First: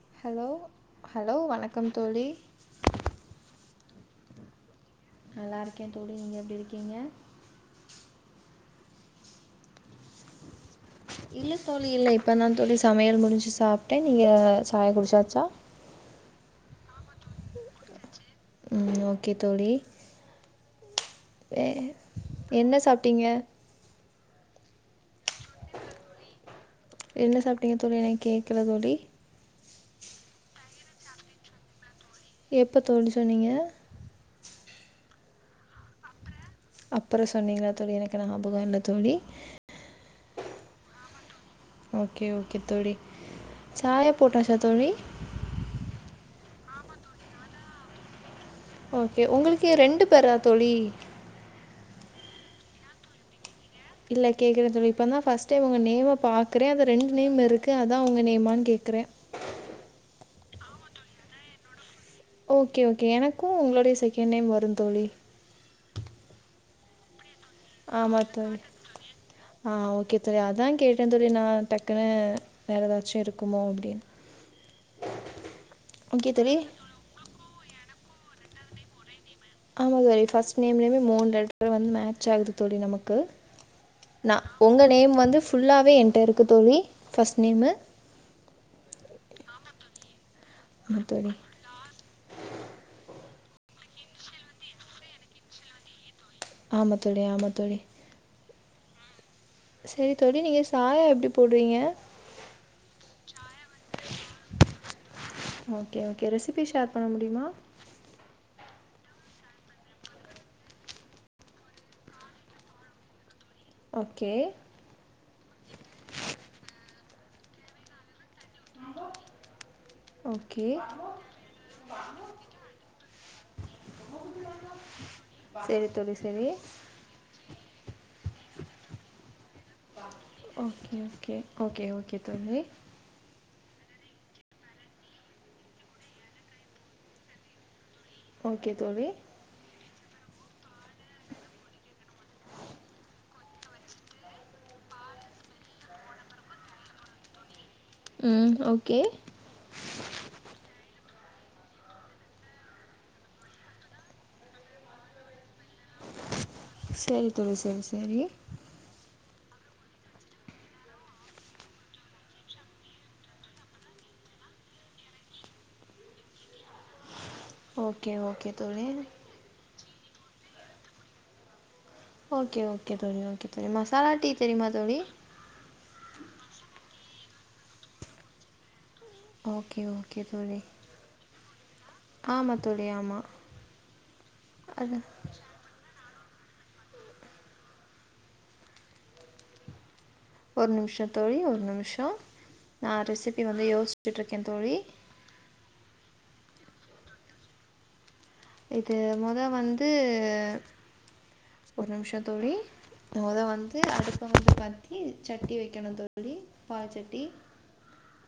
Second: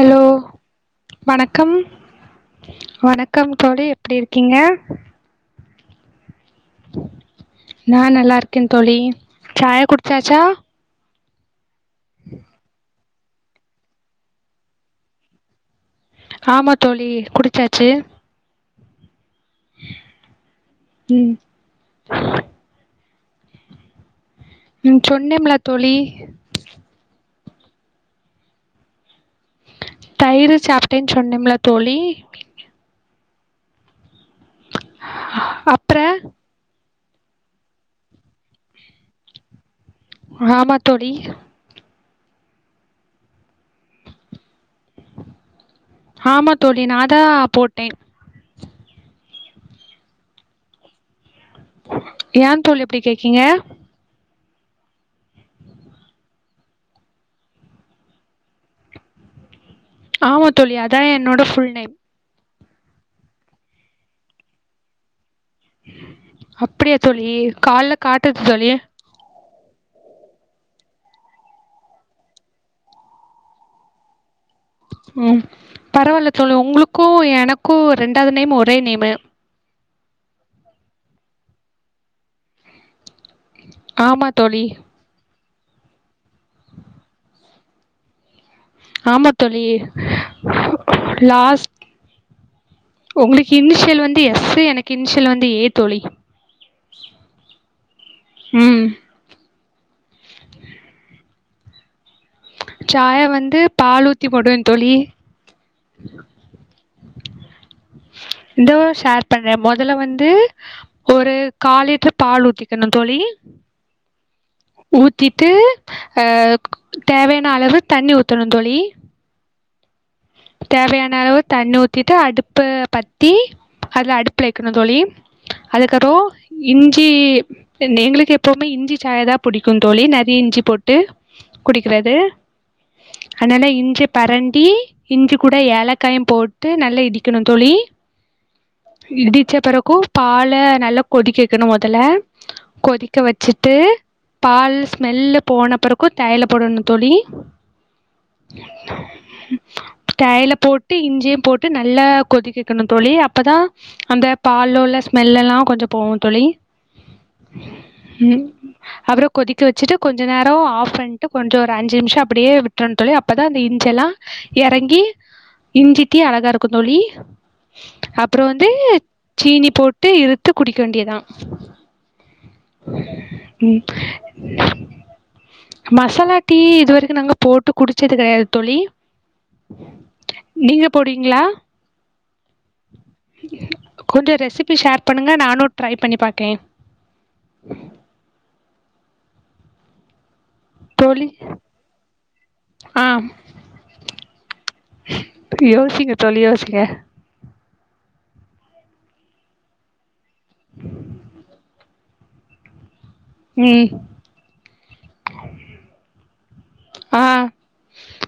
Hello hello வணக்கம் தோழி வணக்கம் தோழி எப்டி இருக்கீங்க நல்லா இருக்கே தோழி நீங்க எப்டி இருக்கீங்க க்க தோழி சாய குடுச்சாச்சா இல்ல தோழி இல்ல இப்பதா தோழி சமையல் முடிஞ்சு சாப்பிட்டே நீங்க சாய குடிச்சாச்சா ஆமா தோழி குடிச்சாச்சு ம் ஓகே தோழி ம் வே என்ன சாப்பிட்டீங்க ம் சொன்னம்ல தோழி என்ன சாப்பிட்டீங்க தோழி எனக்கு கேக்கல தோழி தயிரு சாப்பிட்டேன்னு சொன்னேம்ல தோழி எப்ப தோழி சொன்னீங்க அப்ற அப்புற சொன்னீங்களா தோழி எனக்கு நாபக இல்ல தோழி ஆமா தோழி ஓகே ஓகே தோழி சாய போட்டாச்சா தோழி ஆமா தோழி நாதா போட்டே ஓகே உங்களுக்கு ரெண்டு பேரா தோழி ஏன் தோழி இப்டி கேக்கீங்க இல்ல கேக்குற தோழி இப்ப தா ஃப்ஸ்ட் டைம் உங்க நேம பாக்குறே அதா ரெண்டு நேம் இருக்கு அதா உங்க நேம்மானு கேக்குறே ஆமா தோழி அதா என்னோட ஃபுல் நேம் ஓகே ஓகே எனக்கு உங்களுடைய செகண்ட் நேம் வருந் தோழி அப்டியா தோழி கால்ல காட்டுது தோழி ஆ ஓகே தோழி அதா கேட்டே தோழி நா டக்குனு வேறு ஏதாச்சு இருக்குமோ அப்டின்னு ம் பரவாயில்ல தோழி உங்களுக்கு எனக்கு ரெண்டாவது நேம் ஒரே நேமு ஆமா தோழி ஃபர்ஸ்ட் நேம்லேயுமே மூணு லெட்டர் வந்து மேட்ச் ஆகுது தோழி நமக்கு ஆமா ந தோழி உங்க நேம் வந்து ஃபுல்லாவே என்ட இருக்கு தோழி ஃபர்ஸ்ட் நேமு ஆமா தோழி ஆமாம் தோழி லாஸ் உங்களுக்கு இன்ஷியல் வந்து எஸ்ஸு எனக்கு இன்ஷியல் வந்து ஏ தோழி ஆமா தோழி ஆமா தோழி ம் செரி தோழி நீங்க சாயா எப்டி போடுவீங்க சாய வந்து பால் ஊத்தி போடுவே தோழி ஓகே ஓகே ரெசிபி ஷேர் பண்ண முடியுமா இந்தோ ஷேர் பண்றே மொதல்ல வந்து ஒரு காலிட்ரு பால் ஊத்திக்கணு தோழி ஓகே ஊத்தீட்டு ஆ தேவையான அளவு தண்ணி ஊத்தணு தோழி ஓகே தேவையான அளவு தண்ணி ஊத்திட்டு அடுப்ப பத்தி அதுல அடுப்ல வக்கணு தோழி சரி தோழி அதுக்கப்றோ சரி இஞ்சி நெங்களுக் எப்பவுமே இஞ்சி சாய தா புடிக்கு தோழி நெறைய இஞ்சி போட்டு ஓகே ஓகே ஓகே ஓகே தோழி அதனால இஞ்சி பரண்டி இஞ்சி கூட ஏலக்காயு போட்டு நல்லா இடிக்கணு தோழி ஓகே தோழி இடிச்ச பிறக்கு பால நல்லா கொதிக்க வக்கணு மொதல்ல கொதிக்க வச்சிட்டு பால் ஸ்மெல்லு போன பிறக்கு தேயல போடணு தோழி ம் ஓகே தேயல போட்டு இஞ்சியு போட்டு நல்லா கொதிக்க வக்கணு தோழி அப்பதா அந்த பாலோல ஸ்மெல்ல ல்லா கொஞ்சோ போவு தோழி சேரி தோழி செரி செரி ம் அப்புறோ கொதிக்க வச்சிட்டு கொஞ்ச நேரோ ஆஃப் பண்ட்டு கொஞ்ச ஒரு அஞ்சி நிம்ஷோ அப்டியே விட்றனு தோழி அப்ப தா அந்த இஞ்செல்லா இறங்கி இஞ்சி டீ அழகா இருக்கு தோழி ஓகே அப்பறோ ஓகே வந்து தோழி சீனி போட்டு இறுத்து குடிக்க வேண்டியதா ஓகே ஓகே தோழி ஓகே தோழி ம் மசாலா டீ தெரியுமா தோழி மசாலா டீ இதுவரைக்கு நாங்க போட்டு குடிச்சது கெடையாது தோழி ஓகே ஓகே தோழி நீங்க போடுவீங்களா ஆமா தோழி ஆமா கொஞ்ச ரெசிபி ஷேர் பண்ணுங்க நானு ட்ரை பண்ணி பாக்கே ஒரு நிம்ஷோ தோழி ஒரு நிம்ஷோ நா ஆ ரெசிபி வந்து யோஷ்சிட்ருக்கே தோழி யோசிங்க தோழி யோசிங்க இது மொத வந்து ஒரு நிம்ஷோ தோழி மொத வந்து ம் அடுப்ப வந்து பத்தி சட்டி வைக்கணு தோழி பால் சட்டி ஆ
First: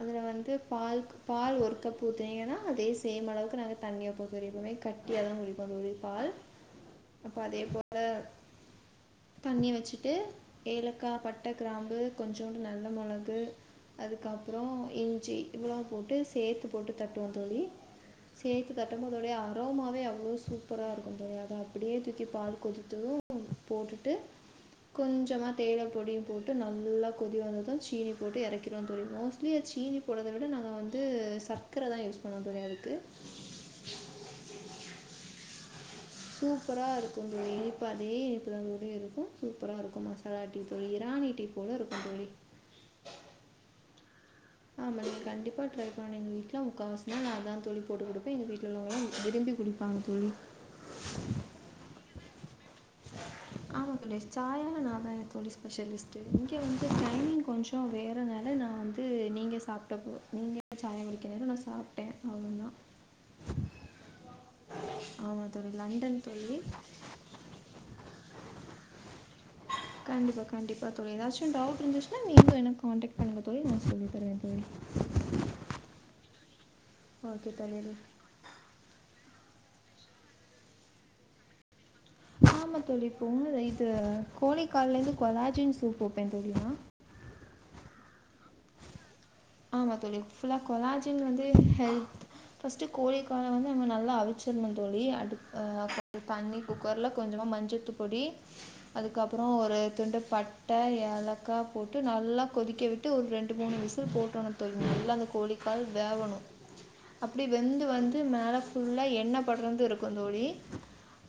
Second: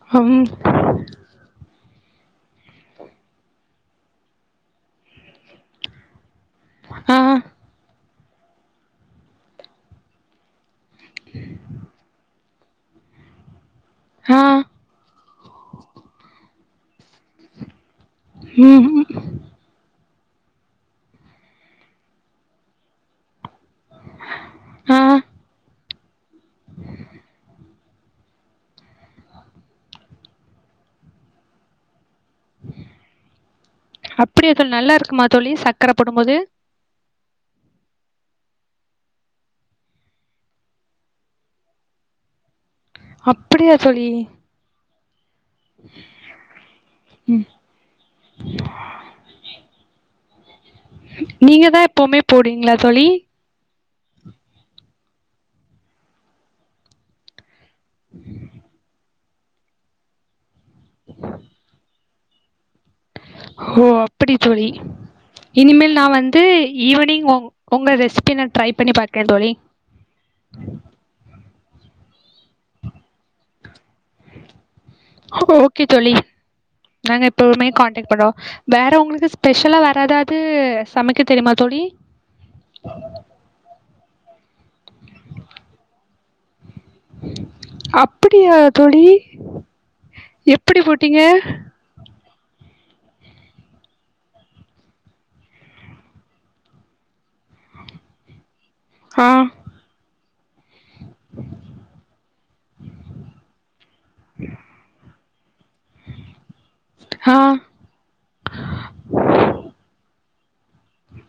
அதுல ம் வந்து பால் பால் ஒரு கப் ஊத்துனிங்கன்னா அதே சேம் அளவுக்கு நாங்க தண்ணி ஊத்துவோ தோழி எப்பவுமே கட்டியாத குடிப்போ தோழி பால் ஆ அப்ப அதே போல தண்ணி வச்சிட்டு ஏலக்கா பட்ட க்ராம்பு கொஞ்சோண்டு நல்ல மெளகு ஆ அதுக்கப்பறோ இஞ்சி இவ்ளவு போட்டு சேத்து போட்டு தட்டுவோ தோழி சேத்து ம் தட்டும்போதோடே ஆ வே அவ்ளோ சூப்பரா இருக்கு தோழி அத அப்டியே தூக்கி பால் கொதித்தது போட்டுட்டு ஆ கொஞ்சமா தேயல பொடியு போட்டு நல்லா கொதி வந்தது சீனி போட்டு இறக்கிருவோ தோழி மோஸ்ட்லி சீனி போட்றத விட நாங்க வந்து சக்கர தா யூஸ் பண்ணுவோ தோழி அதுக்கு அப்டியா தோழி நல்லா இருக்குமா தோழி சக் சூப்பரா இருக்கு தோழி இனிப்பு அதே இனிப் மசாலாவோடயு இருக்கு சூப்பரா இருக்கு மசாலா டீ தோழி ராணி டீ போல இருக்கு தோழி அப்டியா தோழி ஆமாங்க கண்டிப் இப்பாட்ல இருக்குறவ எங்க வீட்ல முக்காவாசி நாள் நா ம் அதா தோழி போட்டு குடுப்பே எங்க வீட்ல உள்ளவங்கெல்லா விரும்பி குடிப்பாங்க தோழி நீங்க தா எப்பவுமே போடுவீங்களா தோழி ஆமா தோழி சாயானா நா தா தோழி ஸ்பெஷலிஸ்ட்டு இங்க வந்து டைமிங் கொஞ்சோ உம் நீங்க சாப்டப்போ நீங்க சாயா குடிக்கிற நேரோ நா சாப்ட்டே அவ்ளோ தா ஓ அப்டி தோழி ஆமாம் தோழி இனிமேல் நா லண்டன் வந்து தோழி ஈவினிங் ஒங் உங்க ரெசிபி நா ட்ரை பண்ணி பாக்றே தோழி எது டவுட் இருந்துச்சுா நீங்ளு என்ன காண்டக்ட் பண்ணுங்க தோழி ந ஓகே தோழி நாங்க ஓகே எப்பவுமே தோழி காண்டெக்ட் பண்றோ வேற உங்களுக்கு சு ஸ்பெஷலா வேராதாவது சமைக்க தெரியுமா தோழி ஆமா தோழி [unintelligible] இது கோழி கால்ல இருந்து கொலாஜின் சூப் வைப்பே தோழி நா அப்டியா தோழி ஆமா தோழி ஃபுல்லா எப்படி கொலாஜின் போட்டீங்க? வந்து ஹெத் ஃபஸ்ட் கோழி கால வந்து நம்ம நல்லா அவுச்சுருனு தோழி அடுத் தண்ணி குக்கர்ல கொஞ்சமா மஞ்சத்து பொடி ஆ அதுக்கப்றோ ஒரு துண்டு பட்ட ஏலக்கா போட்டு நா நல்லா கொதிக்க விட்டு ஒரு ரெண்டு மூணு விசில் போட்றனு தோழி நல்லா அந்த கோழிக்கால் வேவணு ஆ அப்டி வெந்து வந்து மேல ஃபுல்லா எண்ண படர்து இருக்கு தோழி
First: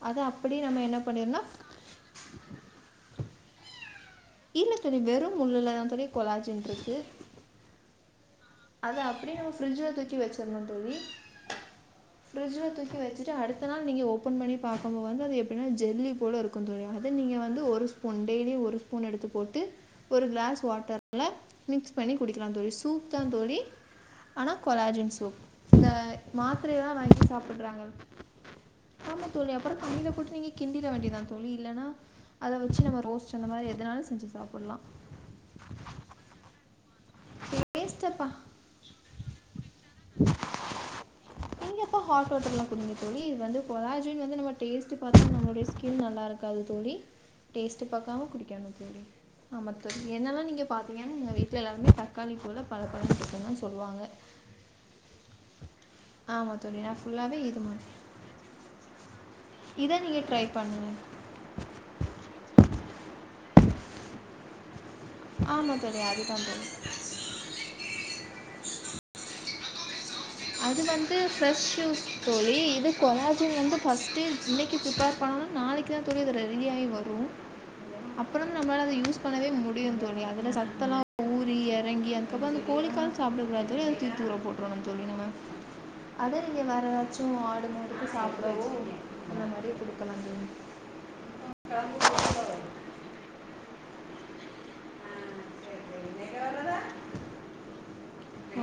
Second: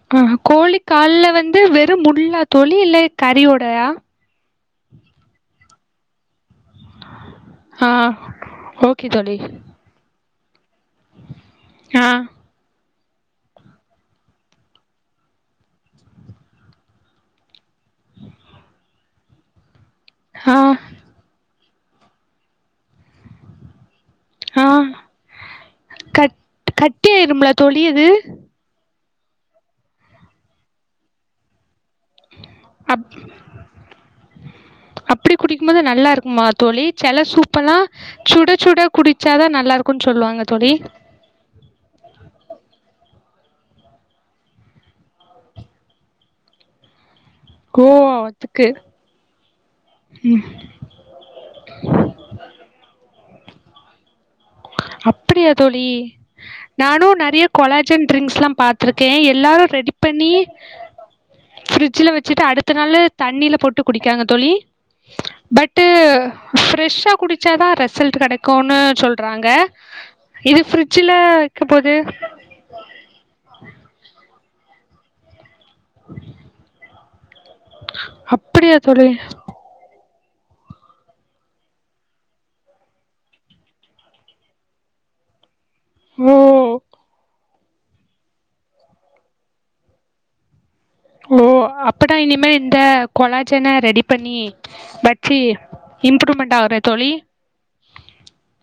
அதை ஆஹ் அப்படியே கோழி நம்ம என்ன கால்ல பண்ணிடணும் வந்து வெறும் முள்ளா தோழி இல்ல கறி ஓடவா இல்ல தோழி வெறும் முள்ளுலதா கொலாஜின் இருக்கு ஆஹ் அத அப்டியே நம்ம ஃப்ரிட்ஜ்ல தூக்கி வச்சர்னு தோழி ஆ ஃப்ரிட்ஜ்ல தூக் [unintelligible] வச்சுட்டு அடுத்த நாள் நீங்க ஓபன் பண்ணி பாக்குபோது வந்து எப்டினா ஜெல்லி போலருக்கு தோழி அத நீங்க வந்து ஒரு ஸ் பூன் டெய்லியு ஒரு ஸ்பூன் எடுத்து போட்டு ஒரு ஆ கிளாஸ் வாட்டர்ல மிக்ஸ் பண்ணி குடிக்லா தோழி சூப் தா தோழி ஆனா ஆ கொலாஜின் சூப் இந்த கட் மாத்திரையெல்லா கட்டியாரும்ல தோழி அது ஆமாம் தோழி அப்றோ தண்ணியில போட்டு நீங்க கிண்டிற வேண்டியதா தோழி இல்லைன்னா அப் செஞ்சு சாப்புட்லா அப்டி குடிக்கும்போது நல்லா இருக்குமா தோழி செல சூப்பெல்லா டேஸ்ட்டப்பா சுடச் சுட குடிச்சாதா நல்லா இருக்குனு சொல்லுவாங்க தோழி அப்ப ஹாட் வாட்டர்ல குடிங்க தோழி இது வந்து கொலாஜின் வந்து நம்ம டேஸ்டு பாத்து நம்மளோட ஸ்கின் நல்லா இருக்காது தோழி ஓ டேஸ்ட்டு பாக்காம அதுக்கு குடிக்கணு தோழி ஆமா தோழி என்னல்லா நீங்க பாத்தீங்கன்னா எங்க வீட்ல எல்லாருமே த தக்காளி போலா பல பலனு இருக்குனு தா சொல்லுவாங்க அப்டியா தோழி ஆமாம் தோழி நான் நானு ஃபுல்லாகவே நெறைய இது மாதிரி கொலாஜின் டிரிங்க்ஸ்ல்லா பாத்திருக்கே எத் எல்லாரு ரெடி இதை நீங்கள் பண்ணி ட்ரை பண்ணுங்கள் ஃபிரிட்ஜல வச்சுட்டு அடுத்த நாளு தண்ணில போட்டு குடிக்காங்க தோழி ஆமாம் பட்டு தோழி அதுதான் தோழி ஃப்ரெஷ்ஷா குடிச்சாதா ரெசல்ட் கெடைக்குனு சொல்றாங்க இது அது ஃப்ரிட்ஜில வந்து வைக்க ஃப்ரெஷ் போது ஜூஸ் தோழி இது கொலாஜின் வந்து ஃபஸ்ட் இன்னைக்கு ப்ரிப்பேர் பண்ணனு நாளைக்கு தா தோழி அது ரெ ரிலீவாய் வரு அப்றோத அப்படியா நம்மள அத தோழி யூஸ் பண்ணவே முடியு தோழி அதில சத்தலா ஊரி எறங்கி அதுக்கப்றோ அந்த கோழிக்கால் சாப்டக்கூடாது தோழி அது தூக் தூர போட்றணு தோழி நம்ம ஓ அத நீங்க வேற ஏதாச்சு ஆட் அந்த மாதிரி சாப்டவோ அந்த மாரியே குடுக்கலா தோழி ஓ அப்பனா இனிமே இந்த கொலாஜன்ன ரெடி பண்ணி வச்சு இம்ரூம்மெண்ட் ஆகுறே தோழி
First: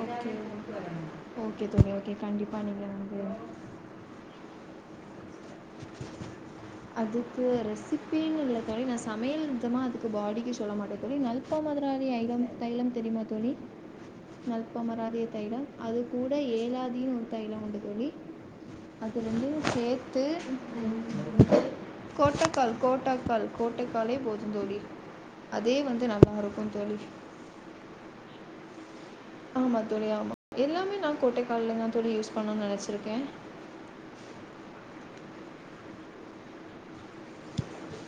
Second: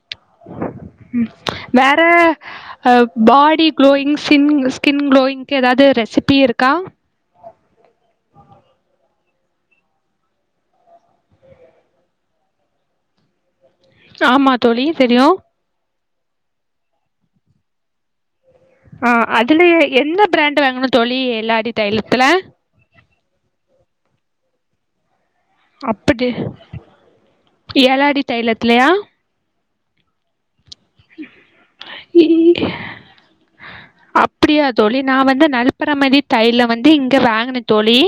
ஓகே ம் ஓகே தோழி வேற ஓகே கண்டிப்பாக நீங்கள் ஆ வந்து பாடி குளோயிங் சின் மிஸ் ஸ்கின் குளோயிங்க்கு ஏதாது ரெசிபி இருக்கா கு ரெசிபின்னு இல்ல தோழி நா சமையல் நிமித்தமா அதுக்கு பாடிக்கு சொல்ல மாட்டே தோழி நல்தமராதி ஐலம் [unintelligible] தைலம் தெரியுமா தோழி ஆமா தோழி நல்பமராதி தெரியு தைலம் அது கூட ஏலாதீன்னு ஒரு தைலம் உண்டு தோழி ஆ அது அதுல ரெண்டையும் சேர்த்து எந்தப் பிராண்ட் வாங்கணு தோழி ஏலாதீ தைலத்துல அதுவே போதுந் தோழி அதே வந்து அப்டி நல்லா இருக்கும் தோழி ஏலாதீ தைலத்லையா ஆமா தோழி ஆமா எல்லாமே நா கோட்டைக்கால்ல தான் தோழி யூஸ் பண்ணுனு நெனைச்சிருக்கே அப்டியா தோழி நா வந்து நல்பறமதி தைலோ வந்து இங்க வாங்குனே தோழி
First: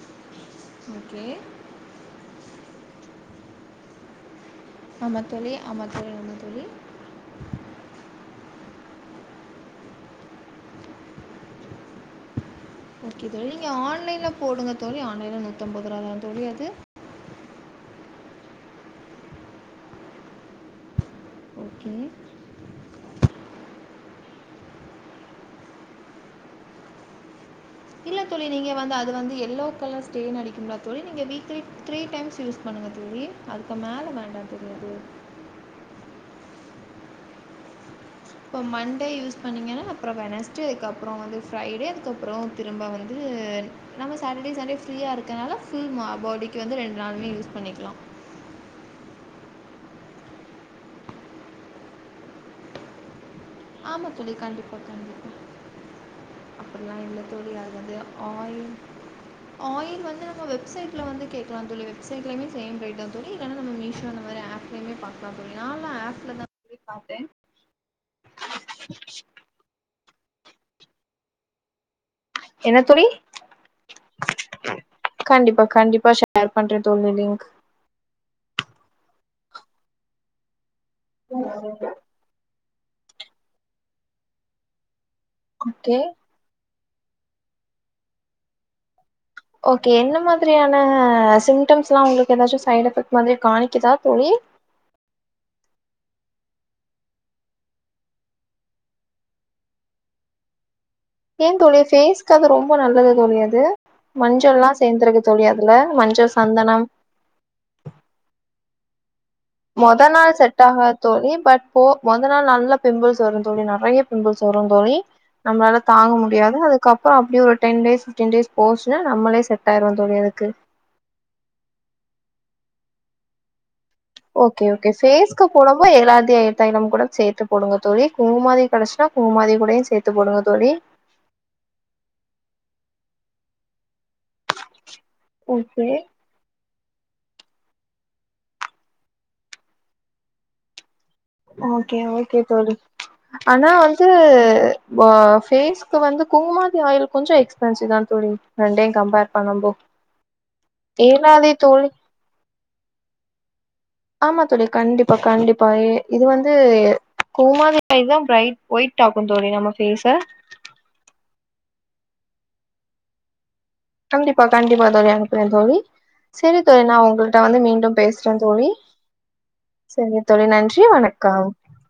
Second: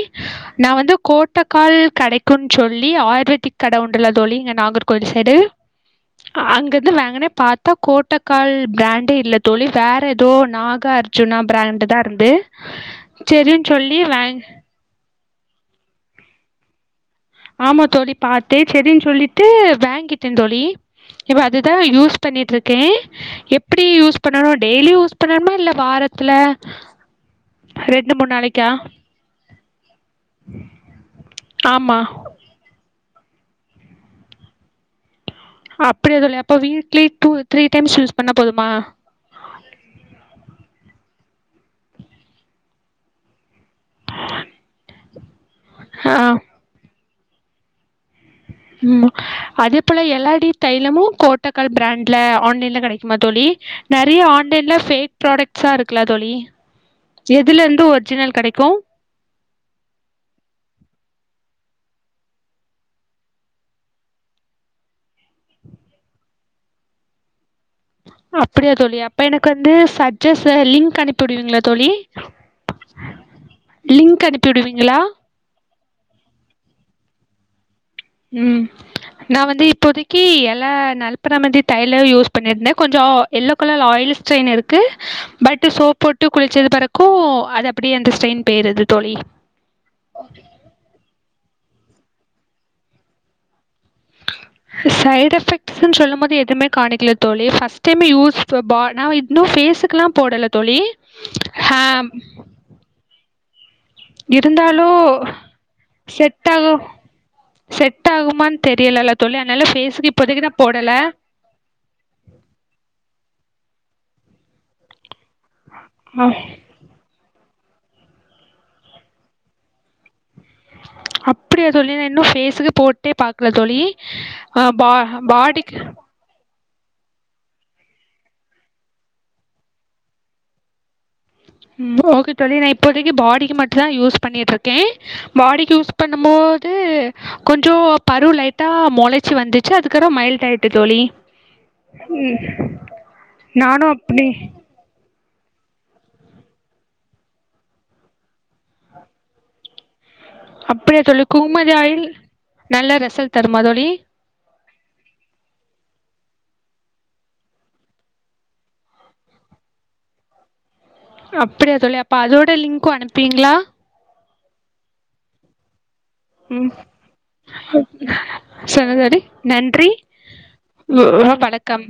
நா வந்து ஓகே கோட்டக்கால் கெடைக்குன்னு சொல்லி ஆயுர்வேதிக் கட உண்டுல தோழி இங்க நாகர்கோயில் ஆமாம் சைடு தோழி ஆமாம் தோழி ஆமாம் தோழி அங்கருந்து வாங்குனே பாத்தா கோட்டக்கால் பிராண்ட் டு இல்ல தோழி வேற எதோ நாக அர்ஜுனா பிராண்ட்தா இருந்து ஓகே தோழி நீங்க செரின் சொல்லி ஆன்லைன்ல வாங் போடுங்க தோழி ஆன்லைன்ல நூத்தம்பது ரூவாதா தோழி அது ஆமா தோழி பாத்தே செரின்னு சொல்லிட்டு வேங்கிட்டே தோழி இப்ப அதுதா ஓகே. யூஸ் பண்ணீட்டுருக்கே எப்டி யூஸ் பண்ணணு டெய்லி யூஸ் பண்ணணுமா இல்ல வாரத்துல ரெண்டு இல்ல மூணு தோழி நாளைக்கா நீங்க வந்து அது வந்து எல்லோ கலர் ஸ்டேன்னு அடிக்கும்லா தோழி நீங்க வீக்லி ஆமா த்ரீ டைம்ஸ் யூஸ் பண்ணுங்க தோழி அதுக்கு மேல வேண்டா தோழி அது அப்புடி எது இல்லயா அப்ப weekly two three times use பண்ணா இப்ப போதுமா மண்டே யூஸ் பண்ணீங்கன்னா அப்பறோ வெனஸ்டே அதுக்கப் ப்றோ வந்து ஃப்ரைடே அதுக்கப்பறோ திரும்ப வந்து நம்ம சாட்டர்டே சண்டே ஃப்ரீயாருக் கனால ஃபுல் மா ஆ பாடிக்கு வந்து ரெண்டு நாளுமே யூஸ் பண்ணிக்லா ம் அதே போல எலாடி தைலமு கோட்டக்கால் பிராண்ட்ல ஆன்லைன்ல கெடைக்குமா தோழி ஆமா நெறைய தோழி. ஆன்லைன்ல ஃபேக் ப்ராடக்ட்ஸா இருக்குலா தோழி அப்படில்லா இல்ல தோழி எதுல அது இருந்து வந்து ஒரிஜினல் கெடைக்கு ஆயில் ஆயில் வந்து நம்ம வெப்சைட்ல வந்து கேக்கலா தோழி வெப் வெப்சைட்லயுமே சேம் ரேட்தா தோழி இல்லேன்னா நம்ம மீஷோ அந்த மாரி ஆப்லயுமே பாக்கலாம் தோழி நால்லா ஆப்லதா இ பாத்தே அப்டியா தோழி அப்ப எனக்கு வந்து சஜ்ஜஸ்ஸ லிங்க் அனுப்பி விடுவீங்களா தோழி என்ன தோழி லிங்க் அனுப்பி விடுவீங்களா? இப்ப ஷேர் பண்றே தோழி லிங்க் ம் நா வந்து இப்போதக்கி எல நல்பறமதி தைலோ யூஸ் பண்ணிருந்த கொஞ்சோ எல்லோ கலர்ல ஆயில் ஸ்டெய்ன் இருக்கு பட் ஓகே சோப் போட்டு குளிச்சது பெறகு கோ அது அப்படியே அந்த ஸ்டெய்ன் பேயிருது தோழி ஓகே என்ன மாதிரியான சிம்டம்ஸ்ல்லா உங்களுக்கு எதாச்சு சைட் எஃபெக்ட் மாதிரி காணிக் சைடு் எஃபெக்ட்ஸ்ன்னு சொல்லும்போது எத் எதுவுமே காணிக்கல தோழி ஃபர்ஸ்ட் டைம் யூஸ் பா நா இன்னு ஃபேஸ்க்குல்லா போடல தோழி. ஏன் ஹ தோழி ஃபேஸ்க்கு அது ரொம்ப நல்லது தோழி அது மஞ்சள்ல்லா இருந்தாலு சேந்துருக்கு தோழி அதுல மஞ்சள் செட் ஆகு சந்தனம் செட் ஆகுமான் தெரியலல்ல தோழி அதனால மொத ஃபேஸுக்கு நாள் இப்போதைக்கு நா செட் ஆகாது போடல தோழி பட் போ மொத நாள் நல்லா பிம்பிள்ஸ் வருந் தோழி நெறைய பிம்பிள்ஸ் வரு தோழி நம்மளால தாங்க முடியாது அதுக்கப்பறோ அப் ப்டியே ஒரு டென் டேஸ் ஃபிப்டின் டேஸ் போச்சின்னா நம்மளே செட் ஆயிருவோ தோழி அதுக்கு அப்டியா தோழி நா இன்னு ஃபேஸ்க்கு போட்டே பாக்கல தோழி. ஓகே அஹ் பா ஓகே ஃபேஸ்க்கு பாடிக்கு போடொம்போ எல்லாதயு எடு தைலம் கூட சேத்து போடுங்க தோழி குங்குமாதி கெடச்சின்னா குங்குமாதி கூடயு சேத்து போடுங்க தோழி. ம் ஓகே தோழி நா இப்போதைக்கி பாடிக்கு மட்டுதா யூஸ் பண்ணீட்டுருக்கே. பாடிக்கு ஓகே யூஸ் பண்ணம்போ து கொஞ்சோ பரு லைட்டா மொளைச்சி வந்துச்சு அதுக்கற மைல்டாய்ட்டு தோழி. ஓகே ஓகே ம் தோழி ஆனா நானும் வந்து அப்படி ஓஃப் ஃபேஸ்க்கு வந்து குங்குமாதி ஆயில் கொஞ்சோ எக்ஸ்பென்சிவ்தா தோழி ரெண்டையு கம்பேர் பண்ணம்போ அப்படியா தோழி குங்குமாதி ஆயில் நல்ல ரெசல் தருமா தோழி. ஆமா தோழி கண்டிப்பா கண்டிப்பா இ இது வந்து கோம்மாதி ஆயில்தா பிரைட் ஒயிட் ஆக்கும் தோழி நம்ம ஃபேஸ அப்படியா தோழி அப்ப அதோட லிங்க்கு அனுப்பீங்ளா? கண்டிப்பா கண்டிப்பா தோழி அனுப்றே தோழி. சரி ம் தோழி நான் உங்கள்ட்ட வந்து மீண்டும் பேசுறேன் தோழி சொல்லுங்கள் சரி தோழி நன்றி வண உம் வணக்கம்